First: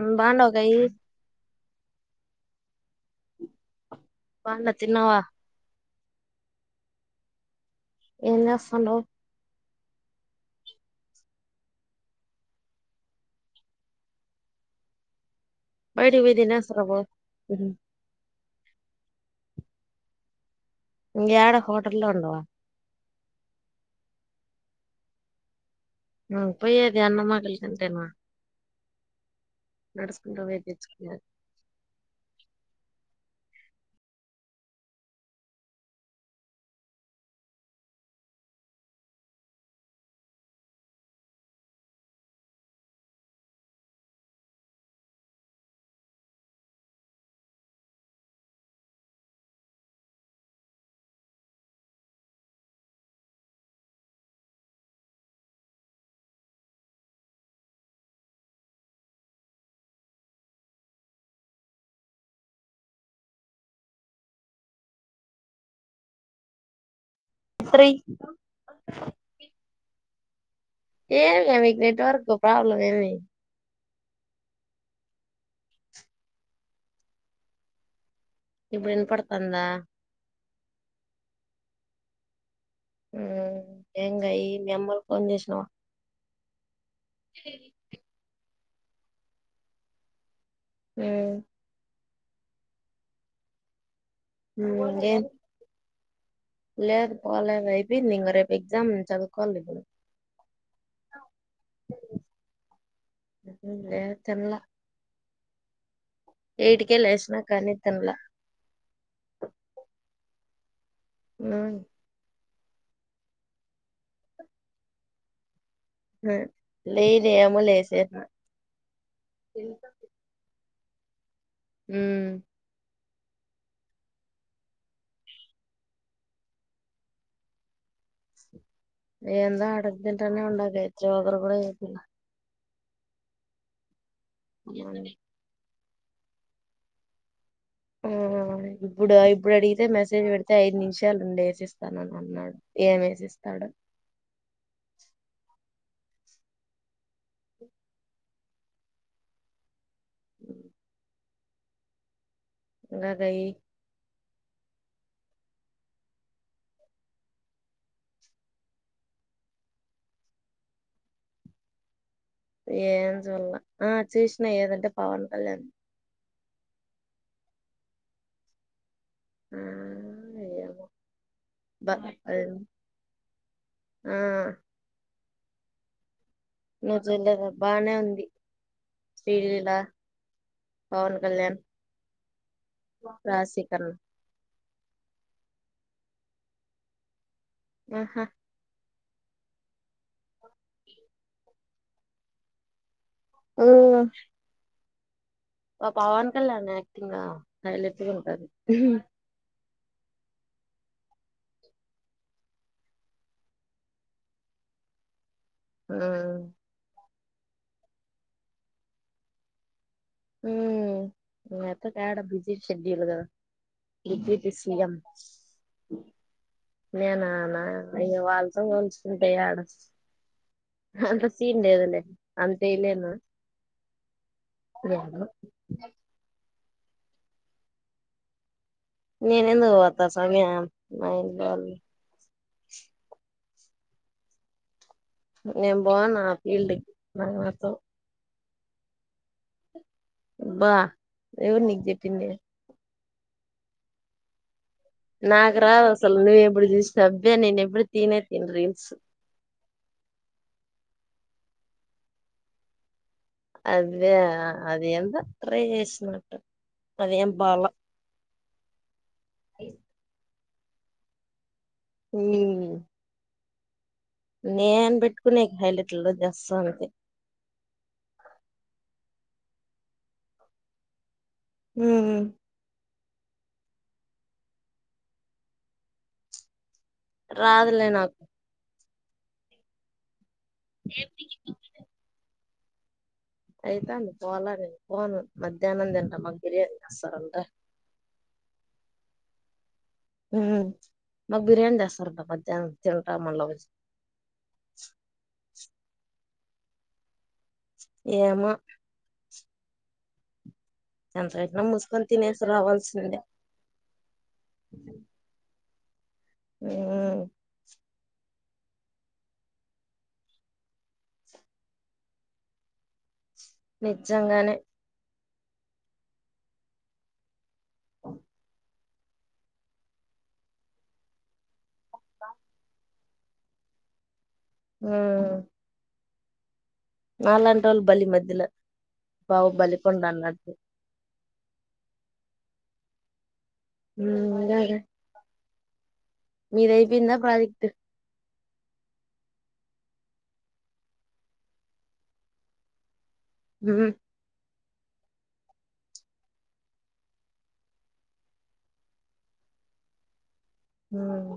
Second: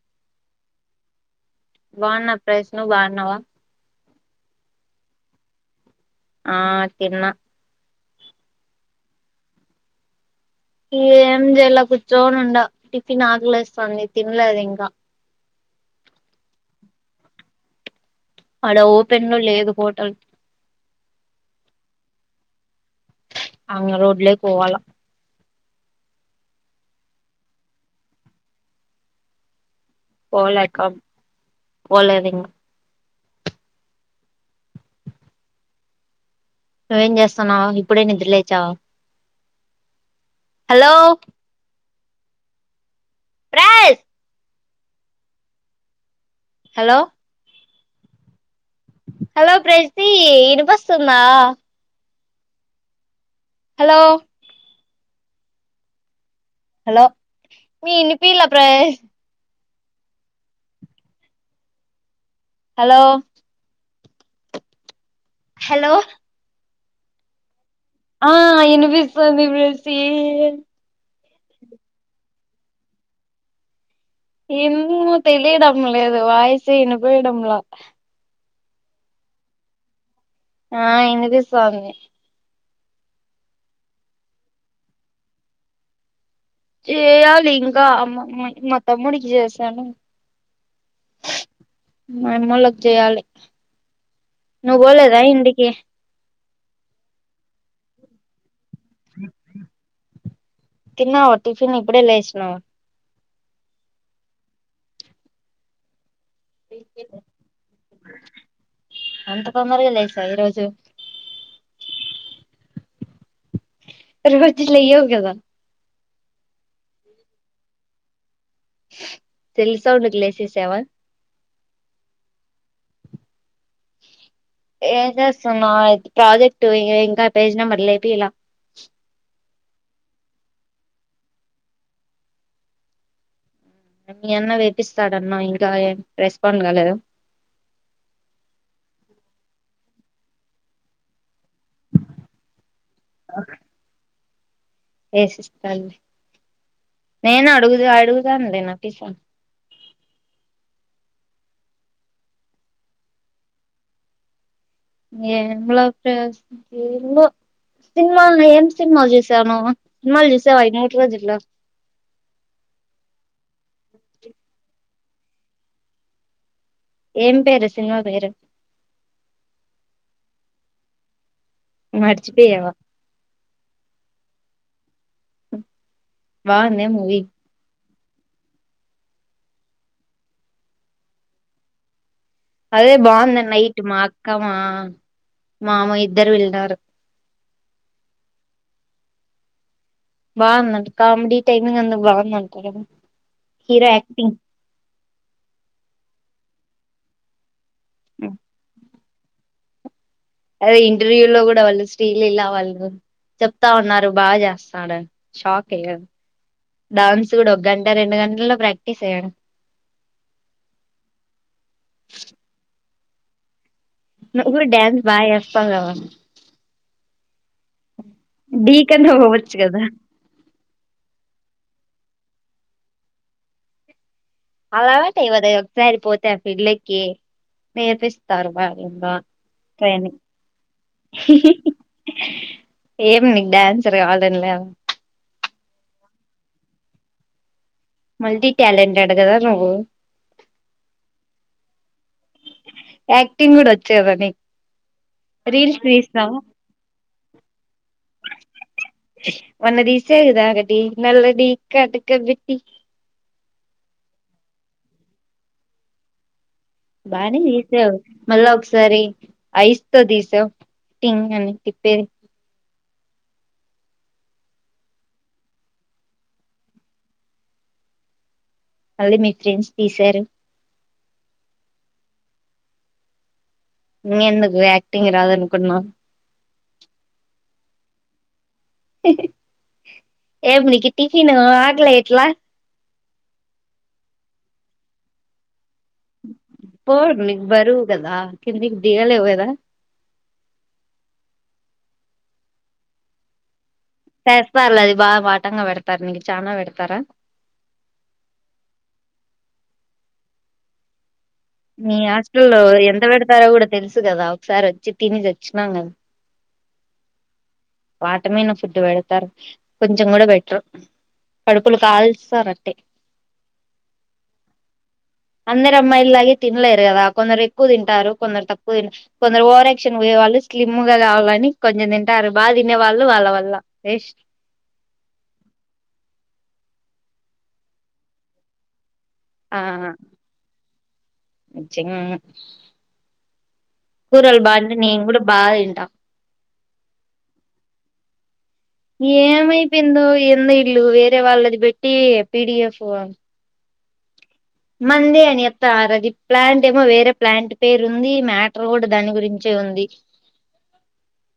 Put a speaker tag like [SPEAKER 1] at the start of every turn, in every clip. [SPEAKER 1] ఉండండ గయి
[SPEAKER 2] బాన్న price ను బాన్నవ
[SPEAKER 1] బాన్న తిన్నవ
[SPEAKER 2] ఆ తిన్న
[SPEAKER 1] ఏం చేస్తాండవ్
[SPEAKER 2] ఏం చేయలా కూర్చోని ఉండా టిఫిన్ ఆకలిస్తాంది తినలేదు ఇంగ
[SPEAKER 1] బైటి కి పోయి దినేసి రా పో
[SPEAKER 2] అడ ఓపెన్లు లేదు హటల్
[SPEAKER 1] ఇగా ఎడ హోటల్లో ఉండవా
[SPEAKER 2] అంగ రోడ్లో పోవాల
[SPEAKER 1] పోయేది అన్న మాటలకంటేనా
[SPEAKER 2] పోలేక పోలేదు ఇగా నువ్వేం చేస్తున్నావ ఇప్పుడే నిద్ర లేచావా హలో ప్రేస్ హలో హలో ప్రజతి ఇనిపిస్తుందా హలో హలో మీ ఇనిపిలా ప్ర హలో హలో
[SPEAKER 1] త్రీ
[SPEAKER 2] ఆ అనిపిస్తుంది ప్రాజీతి మ్
[SPEAKER 1] ఏమి ఎమె నెట్వర్క్ ప్రాబ్లం ఏమి
[SPEAKER 2] ఏమో తెలిడంములేదు వయిసు ఇనిపియడంల
[SPEAKER 1] ఇప్పుడు ఇనపడ్తంద
[SPEAKER 2] ఆ ఇనిపిస్తాంది
[SPEAKER 1] మ్ ఇంగ ఈ మీ అమ్మకు ఫోన్ జెశినావ
[SPEAKER 2] చెయ్యాలి ఇంగ మ మకె తమ్మడికి చేసాను
[SPEAKER 1] మ్
[SPEAKER 2] మమ్మొళ్ళకి చేయాలి
[SPEAKER 1] ఉమ్,
[SPEAKER 2] నువ్వు పోలేదా
[SPEAKER 1] ఇంకేం
[SPEAKER 2] ఇంటికి
[SPEAKER 1] లేదు పోలేదు ఐపోయిందింగ రేప్
[SPEAKER 2] తిన్నావ టిఫిను ఇప్పుడే లేశ్నవ
[SPEAKER 1] లే తిన్లా ఏటికే లేసిన కనీ తిన్లా
[SPEAKER 2] అంత తొందరగా లేసా ఈ రోజు
[SPEAKER 1] ఉమ్
[SPEAKER 2] రోజు లేయవు కదా
[SPEAKER 1] లే లేదే ఏమో లేసాను
[SPEAKER 2] తెల్సు ఔట్ లెసేసావా
[SPEAKER 1] హుమ్
[SPEAKER 2] ఏం చేస్తున్నావ్ ప్రాజెక్ట్ ఇంకా పేజీ నెంబర్లు ఏపీయాల
[SPEAKER 1] ఏంద అడగ తింటనే ఉండది షుగరు కూడా ఏపీయాల
[SPEAKER 2] మీ అన్న వేపిస్తాడన్నవ్ ఇంకా రెస్పడ్ కాలేదా
[SPEAKER 1] ఆ ఇప్పుడు ఇప్పుడు అడిగితే మెసేజ్ పెడితే ఐదు నిమిషాలు ఉండే స్తానని అన్నాడు ఏమ్ ఏపిస్తాడో
[SPEAKER 2] ఏసిస్తాడు లే నేను అడుగుదు అడుగుదాం లే నటి
[SPEAKER 1] గదయ్యి
[SPEAKER 2] ఏం లవ్ స్టోరిసో సినిమాలో ఏం సినిమాలు చూసావు నువ్వు సినిమాలు చూసావా ఈ మూడ్ రోజుల్లో
[SPEAKER 1] ఏం చూడ్ల ఆ చూసిన ఏదంటే పవన్ కళ్యాణ్
[SPEAKER 2] ఏం పేరు సినిమా పేరు
[SPEAKER 1] ఆ, ఏమో? బ [unintelligible] లేదు
[SPEAKER 2] మర్చిపోయావా
[SPEAKER 1] ఆ.
[SPEAKER 2] హ్మ్.
[SPEAKER 1] నువ్వు జూడలేదా? బాగానే ఉంది. ది శ్రీలీల, పవన్ కళ్యాణ్.
[SPEAKER 2] అదే బాగుంది. నైట్
[SPEAKER 1] రాశిఖన్నా
[SPEAKER 2] మా అక్క, మా. మామో ఇద్దరూ వెళ్లినారు.
[SPEAKER 1] ఆహా.
[SPEAKER 2] బాగుంద అంట. కామెడీ. టైమింగ్ అంత, బాగుందంటార ఎవరన్నా.
[SPEAKER 1] ఉ. మా పవన్ కళ్యాణ్ యాక్టింగ్ ఆ? హైలెట్లు గూడా ఉంటది.
[SPEAKER 2] అదే ఇంటర్వ్యూ లో గూడా వాళ్లు శ్రీలీల వాళ్లు చెప్తా ఉన్నారు బాగా చేస్తాండని. షాక్ అయ్యాను. డౌన్ చూడు ఒక గంట, రెండు గంటల్లో ప్రాక్టీస్ అయ్యన్.
[SPEAKER 1] హ్మ్, నువ్వు అయితే యాడా బిజీ షెడ్యూల్ కదా? డిప్యూటీ
[SPEAKER 2] నువ్వు కూడా
[SPEAKER 1] సీఎం
[SPEAKER 2] డాన్స్ బాగా చేస్తావు కదా
[SPEAKER 1] నేనా? లాయరు. అయ్యో, వాళ్లతో
[SPEAKER 2] డీ కన్నా
[SPEAKER 1] పోల్చుకుంటే
[SPEAKER 2] పోవచ్చు
[SPEAKER 1] ఏదా!
[SPEAKER 2] కదా
[SPEAKER 1] అంత సీన్ లేదు లే. అంతేలేనా?
[SPEAKER 2] అలవాటే వదా. ఒకసారి పోతే ఆ ఫీల్డ్‌లోకి. కె, నేర్పిస్తారు బాగా.
[SPEAKER 1] నేను ఎందుకు పోతా
[SPEAKER 2] ట్రైనింగ్
[SPEAKER 1] సమీ అం? మైండ్ గాల?
[SPEAKER 2] డ్యాన్సర్ కావాలనలా?
[SPEAKER 1] నేను పోను ఆ ఫీల్డ్‌కి. నాకు నచ్చదు.
[SPEAKER 2] మల్టీ ట్యాలెంటెడ్ కదా నువ్వు?
[SPEAKER 1] అబ్బా, ఎవరు నీకు చెప్పింది?
[SPEAKER 2] యాక్టింగ్ గూడా వచ్చేదా నీక?
[SPEAKER 1] నాకు రాదు అసలు? నువ్వవు ఎప్పుడు చూసిన? అబ్బే! నేను ఎప్పుడు తినే తను రీల్స్.
[SPEAKER 2] నాలాడి కట్టుకబెట్టి.
[SPEAKER 1] అదే అది ఎంత ట్రై చేసినట్లు.
[SPEAKER 2] బానే తీసావ్. మళ్లా ఒకసారి. ఐస్‌తో తీసావ్ టింగ్ అని. తిప్పేది
[SPEAKER 1] ఉమ్ నేనూ పెట్టుకునే హైలైట్ర్లో జస్ అంతే.
[SPEAKER 2] మళ్ళీ మీ చైన్స్ తీశారు.
[SPEAKER 1] ఊమ్.
[SPEAKER 2] ఎందుకు యాక్టింగ్ రాదనుకున్నవ్.
[SPEAKER 1] రాదులే నాకు.
[SPEAKER 2] ఉహ్ హ్ ఏం నీకి టిఫిన్ ను ఆకలేయట్లే.
[SPEAKER 1] అయితడంది పోలరె పోను మధ్య. ఏమని తింటం మాకు బిర్యాని
[SPEAKER 2] పో
[SPEAKER 1] అస్సలు అంట.
[SPEAKER 2] నీకు బరువు కదా కిందికి దిగాలేవు గదా.
[SPEAKER 1] ఊమ్ మాకు బిర్యానీ తెస్తారు అంట మధ్యాహ్నం తింట మల్ల పోయి.
[SPEAKER 2] తెస్తారు లే అది బాగా బాటంగా పెడతారు నీకు. చానా పెడతారా.
[SPEAKER 1] ఏమో. ఎంత పెట్టినా
[SPEAKER 2] మీ
[SPEAKER 1] మూసుకొని తినేసి
[SPEAKER 2] హాస్టల్లో ఎంత
[SPEAKER 1] రావాల్సిందే
[SPEAKER 2] పెడతారో కూడా తెలుసు కదా. ఒకసారి వచ్చి తినిసచ్చు. నాంగ.
[SPEAKER 1] ఉమ్.
[SPEAKER 2] వాటర్ మీద ఫుడ్డు పెడతారు. కొంచెం కూడా పెట్టారు కడుపులు కాలుస్తారు అట్టే.
[SPEAKER 1] నిజంగానే.
[SPEAKER 2] అందరూ అమ్మాయి లాగే తినలేరు కదా కొందరు ఎక్. క్కు తింటారు కొందరు తక్కు. పో కొందరు ఓవరాక్షన్ పోయేవాళ్ళు స్లిమ్ గా కావాలని కొంచం తింటరు. బాగా తినే వాళ్ళు వాళ్ళ వల్ల.
[SPEAKER 1] ఉమ్. నాలాంటోలు బలి మధ్యలో. బాహుబలి కొండ అన్నట్లు.
[SPEAKER 2] చింగ్. కూరలు
[SPEAKER 1] ఉమ్
[SPEAKER 2] బావుంటే నేను కూడా బాగా తిం. ట
[SPEAKER 1] మీది అయిపోయిందా ప్రాజెక్టు.
[SPEAKER 2] ఏమైపోయిందో ఎందో వీల్లు వేరే వాళ్ళది పెట్టి పిడిఎఫ్.
[SPEAKER 1] ఊహ్మ్
[SPEAKER 2] మంది అని అత్త రది ప్లాంట్ ఏమో వేరే ప్లాంట్ పేరు ఉంది. మ్యాటర్ కూడా దాని గురించే ఉంది.
[SPEAKER 1] ఊమ్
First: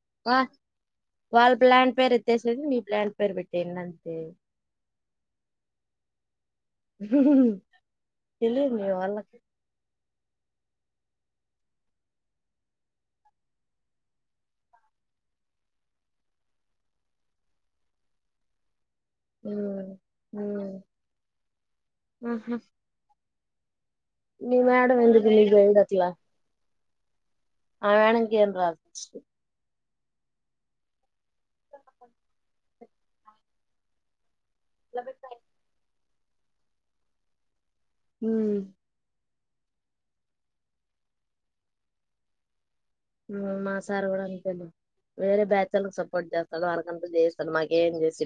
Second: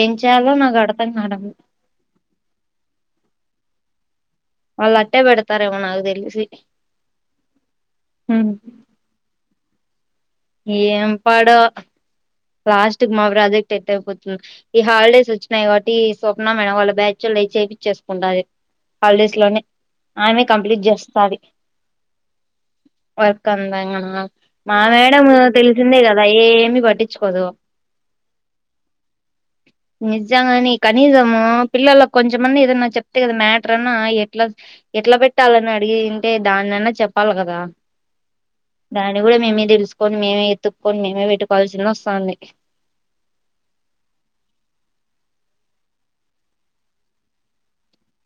[SPEAKER 2] ఏం చేయాలో నాకు అర్థం కావడం
[SPEAKER 1] వాళ్ళ ప్లాంట్ పేరు ఎత్తేసేది మీ ప్లాంట్ పేరు పెట్టేయండి అంతే. అంతే.
[SPEAKER 2] మళ్ళా అట్టే పెడతారమో నాకు తెలిసి. హ్మ్.
[SPEAKER 1] తెలివుందా వాళ్ళకి.
[SPEAKER 2] ఏం పాడో. లాస్ట్ మా ప్రాజెక్ట్ ఎట్ అయిపోతుంది. ఈ హాలిడేస్ వచ్చినయి కాబట్టి ఈ స్వప్న మేడం వాళ్ళ బ్యాచ్ వోళ్ళోవి చేపిచేసుకుంటది. హాలిడేస్ లోనే
[SPEAKER 1] ఉమ్
[SPEAKER 2] ఆమె
[SPEAKER 1] ఉమ్
[SPEAKER 2] కంప్లీట్ చేస్తది
[SPEAKER 1] ఆహా
[SPEAKER 2] వర్క్ కందంగు అ
[SPEAKER 1] మీ
[SPEAKER 2] మా
[SPEAKER 1] మేడం ఎందుకు
[SPEAKER 2] మేడమ్
[SPEAKER 1] మీ గైడ్
[SPEAKER 2] తెలిసిందే
[SPEAKER 1] అట్లా
[SPEAKER 2] కదా ఏమి పట్
[SPEAKER 1] ఆ మ్యాడమ్ కీ ఏం రాదు
[SPEAKER 2] నిజ్జంగాని కనీసం ము పిల్లల్లకి కొంచంమన్న ఏదన్నా చెప్తేగా మ్యాటరన్న ఎ ఎట్లా ఎట్లా పెట్టాలని అడిగి అంటే దాన్నన్నా చెప్పాలి కదా
[SPEAKER 1] ఉ
[SPEAKER 2] దాన్ని కూడా మేమే తెలుసుకని మేమే ఎతుక్కొని మేమ పెట్టుకోవాల్సిన వోస్ స్థాంది
[SPEAKER 1] మా సార్ కూడా అంతేలే వేరే బ్యాచ్ ఒళ్ళకి సపోర్ట్ చేస్తాడు వాళ్ళకంత చేస్తాడు మాకేం చేసి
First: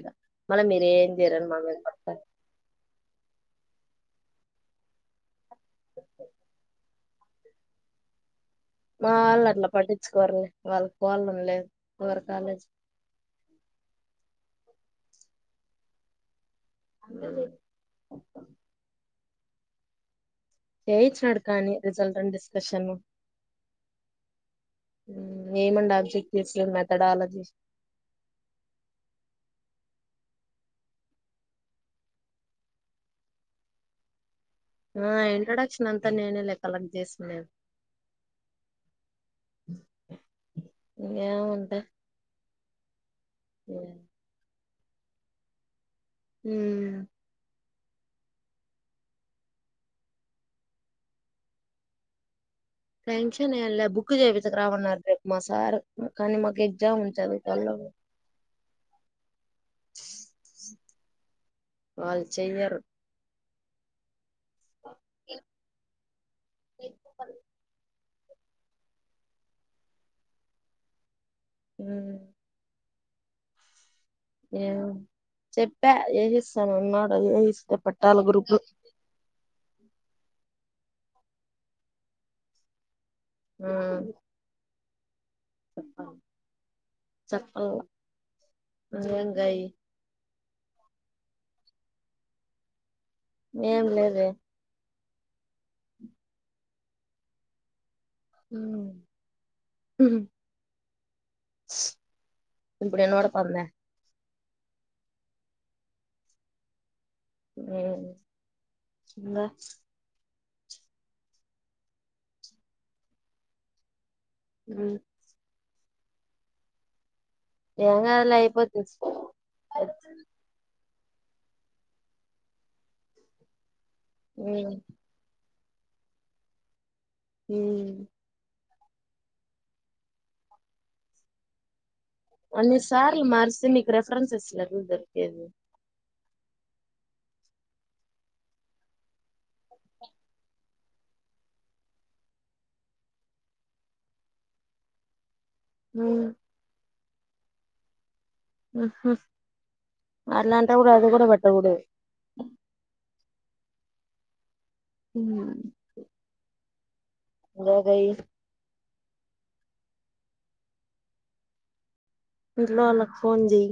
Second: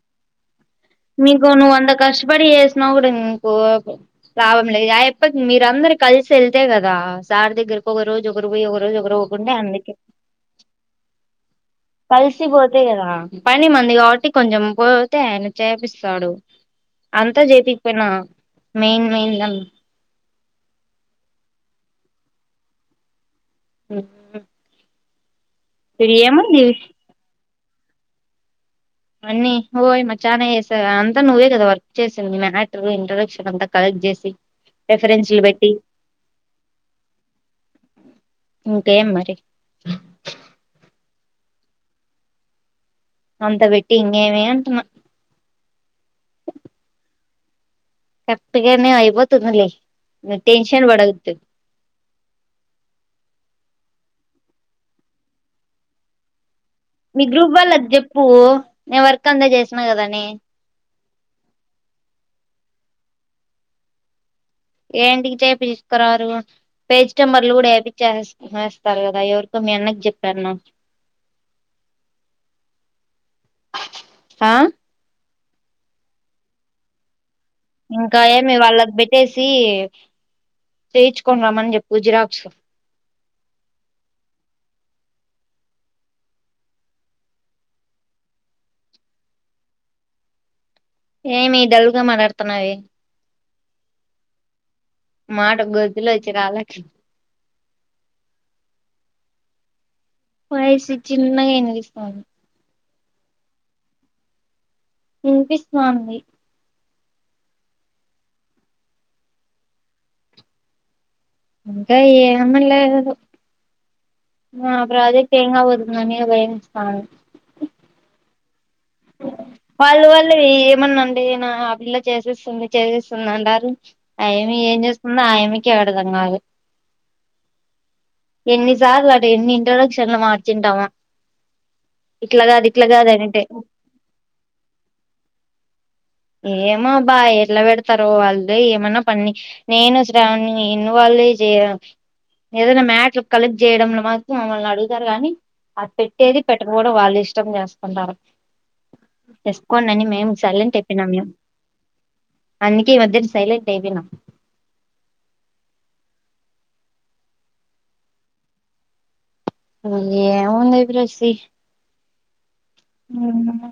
[SPEAKER 2] నీకు నువ్వు అంత కష్టపడి చేసిన కూడా నీకు లాభం లేదు ఆయప్పకి మీరందరు కలిసి వెళ్తే కదా సార్ దగ్గరకి ఒక రోజు ఒకరు పోయి ఒక రోజు
[SPEAKER 1] మా
[SPEAKER 2] ఒకరు
[SPEAKER 1] వాళ్ళు
[SPEAKER 2] పోకుంటే
[SPEAKER 1] అట్లా
[SPEAKER 2] అందుకే
[SPEAKER 1] పట్టించుకోరులే వాళ్ళకి పోవాలని లేదు ఎవరి కాలేజ్
[SPEAKER 2] కలిసిపోతే కదా పని మందికాబట్టీ కొంచం పోతే ఆయన చేపిస్తాడు. అంతా చేపికపోయినా మెయిన్ మెయిన్ అన్
[SPEAKER 1] చేయించినాడు కానీ రిజల్ట్ అండ్ డిస్కషన్
[SPEAKER 2] ఊ
[SPEAKER 1] ఉ ఏమండి అబ్జెక్ట్ తీసులేదు మెథడాలజీ
[SPEAKER 2] అన్నీ ఓయమ్మ చాన చేసా అంతా నువ్వే కదా వర్క్ చేసింది మ్యాటర్ ఇంట్రడక్షన్ అంతా కలెక్ట్ చేసి
[SPEAKER 1] ఆ
[SPEAKER 2] రెఫరెన్స్లు పెట్టి
[SPEAKER 1] ఇంట్రొడక్షన్ అంతా నేనే లే కలెక్ట్ చేసిన్నేది
[SPEAKER 2] ఇంకేం మరి
[SPEAKER 1] ఇంగ ఏముంద్ దా
[SPEAKER 2] అంత పెట్టి ఇంగేమి అంటున్న
[SPEAKER 1] హు
[SPEAKER 2] కరెక్ట్గానే అయిపోతుందిలే మీరు టెన్షన్ బడత్తు
[SPEAKER 1] టెన్షన్ ఏం లే బుక్ చేపించక రమన్నారు రేపు మా సార్ కానీ మాకు ఎ
[SPEAKER 2] మీ గ్రూప్ వాళ్ళకి చెప్పు నేను వర్క్ అంతా చేసిన కదని
[SPEAKER 1] వాల్ చెయ్యరు
[SPEAKER 2] ఏంటికి చేపిచ్క్ రారు పేజనెంబర్లు కూడా వేపి చేస్త చేస్తారు కదా ఎవరికో మీ అన్నకి చెప్పాన్నావ్
[SPEAKER 1] ఊ
[SPEAKER 2] ఆ
[SPEAKER 1] ఏ చెప్పా ఏది ఇస్తాను అన్నాడు ఏస్తా
[SPEAKER 2] ఇంకా ఏమి వాళ్ళకి పెట్టేసి చేయి చేయించుకొని రమ్మని చెప్పు జిరాక్స్
[SPEAKER 1] ఉమ చెప్పల్ల [unintelligible]
[SPEAKER 2] ఏమి డల్ గా మాట్లాడుతున్నావే
[SPEAKER 1] వేమ్ లేదే
[SPEAKER 2] మాట గొంతులో నుంచి రాలకి
[SPEAKER 1] హుమ్
[SPEAKER 2] వాయిస్ చిన్నె గా వినిపిస్తుంది
[SPEAKER 1] ఇప్పుడు వినబడ్తుందా
[SPEAKER 2] విన్పిస్తుంది
[SPEAKER 1] హుమ్ ఇంగ
[SPEAKER 2] ఇంకా ఏం లేదు మన
[SPEAKER 1] మ్మ్
[SPEAKER 2] ప్రాజెక్టు ఏం గ అవుతుంది అన భైయస్తాంది
[SPEAKER 1] ఎం గాదు లే అయిపో
[SPEAKER 2] వాళ్ళు వాళ్ళు ఏమన్నా లేన ఆ పిల్య చేసేస్తుంది చదివేస్తుంది అంటారు టైమ్
[SPEAKER 1] మ్మ్
[SPEAKER 2] ఏం చేస్తుందో ఆయ కె అర్థం కాదు
[SPEAKER 1] హుమ్
[SPEAKER 2] ఎన్ని సార్లు అటన్ని ఇంట్రడక్షన్ మార్చి ఉంటామో
[SPEAKER 1] అన్ని సార్లు మారిస్తే నీకు రెఫరెన్స్ ఇస్లకు ఎక్కడ దొరికేది
[SPEAKER 2] ఏమో అబ్బాయ్ ఎట్లా పెడతారో వాళ్ళు ఏమన్నా పని నేను శ్రావణి వాళ్ళు ఏదైనా మ్యాట్లు కలెక్ట్ చేయడంలో మాత్రం మమ్మల్ని అడుగుతారు కానీ అది పెట్టేది పెట్టక పోడం వాళ్ళు ఇష్టం చేస్కుంటారు
[SPEAKER 1] ఉహు
[SPEAKER 2] ఎస్కోండని మేమ్ సైలెంట్ ఎ
[SPEAKER 1] అట్లాంటప్పుడు
[SPEAKER 2] ఇక
[SPEAKER 1] అది
[SPEAKER 2] మియ
[SPEAKER 1] కూడా పెట్టకూడదు
[SPEAKER 2] అందుకే ఈ మధ్య సైలెంట్ ఏదినా
[SPEAKER 1] ఊహమ్ లో గయి
[SPEAKER 2] ఇంక ఏం ఉందే ఏ బ్రెసీ
[SPEAKER 1] ఇంట్లో వాళ్ళకు ఫోన్ చేయి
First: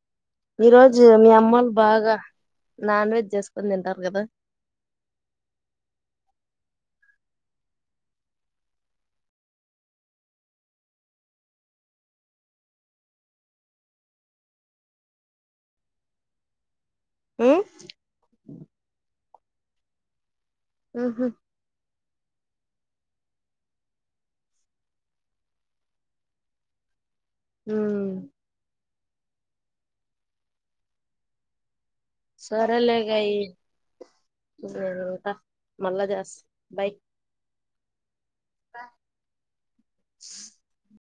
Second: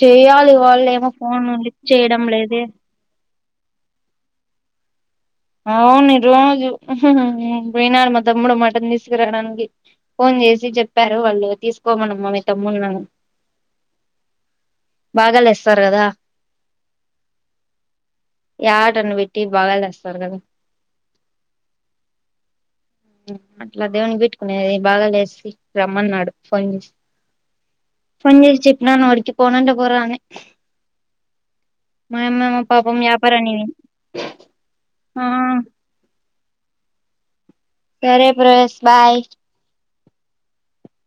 [SPEAKER 2] చెయ్యాలి వాళ్ళెమో ఫోన్ లిఫ్ట్ చేయడం లేదే
[SPEAKER 1] కొన్ తింటారు కదా
[SPEAKER 2] అవును ఈ రోజు పోయినాడు మా తమ్ముడు మట్టన్ తీసుకురావడానికి ఫోన్ చేసి చెప్పారు వాళ్ళు తీసుకోమనీ మీ తమ్ముడిని అని బాగాలేస్తారు కదా
[SPEAKER 1] ఉ
[SPEAKER 2] యాటను బెట్టి భాగాలేస్తా స్తారు కదా
[SPEAKER 1] ఆహా
[SPEAKER 2] ఉ అట్లా దేవునికి పెట్టుకునే బావ లేసి రమ్మన్నాడు ఫోన్ చేసి
[SPEAKER 1] ఊ
[SPEAKER 2] నాను వాడికి పోనంట పోరా అని మా యమ్మ మేమో పాపం వ్యాపారానికి పోయింది.
[SPEAKER 1] నేనుంట మళ్ళ జెస్స బైయ్
[SPEAKER 2] సరే ప్రశ్ బాయ్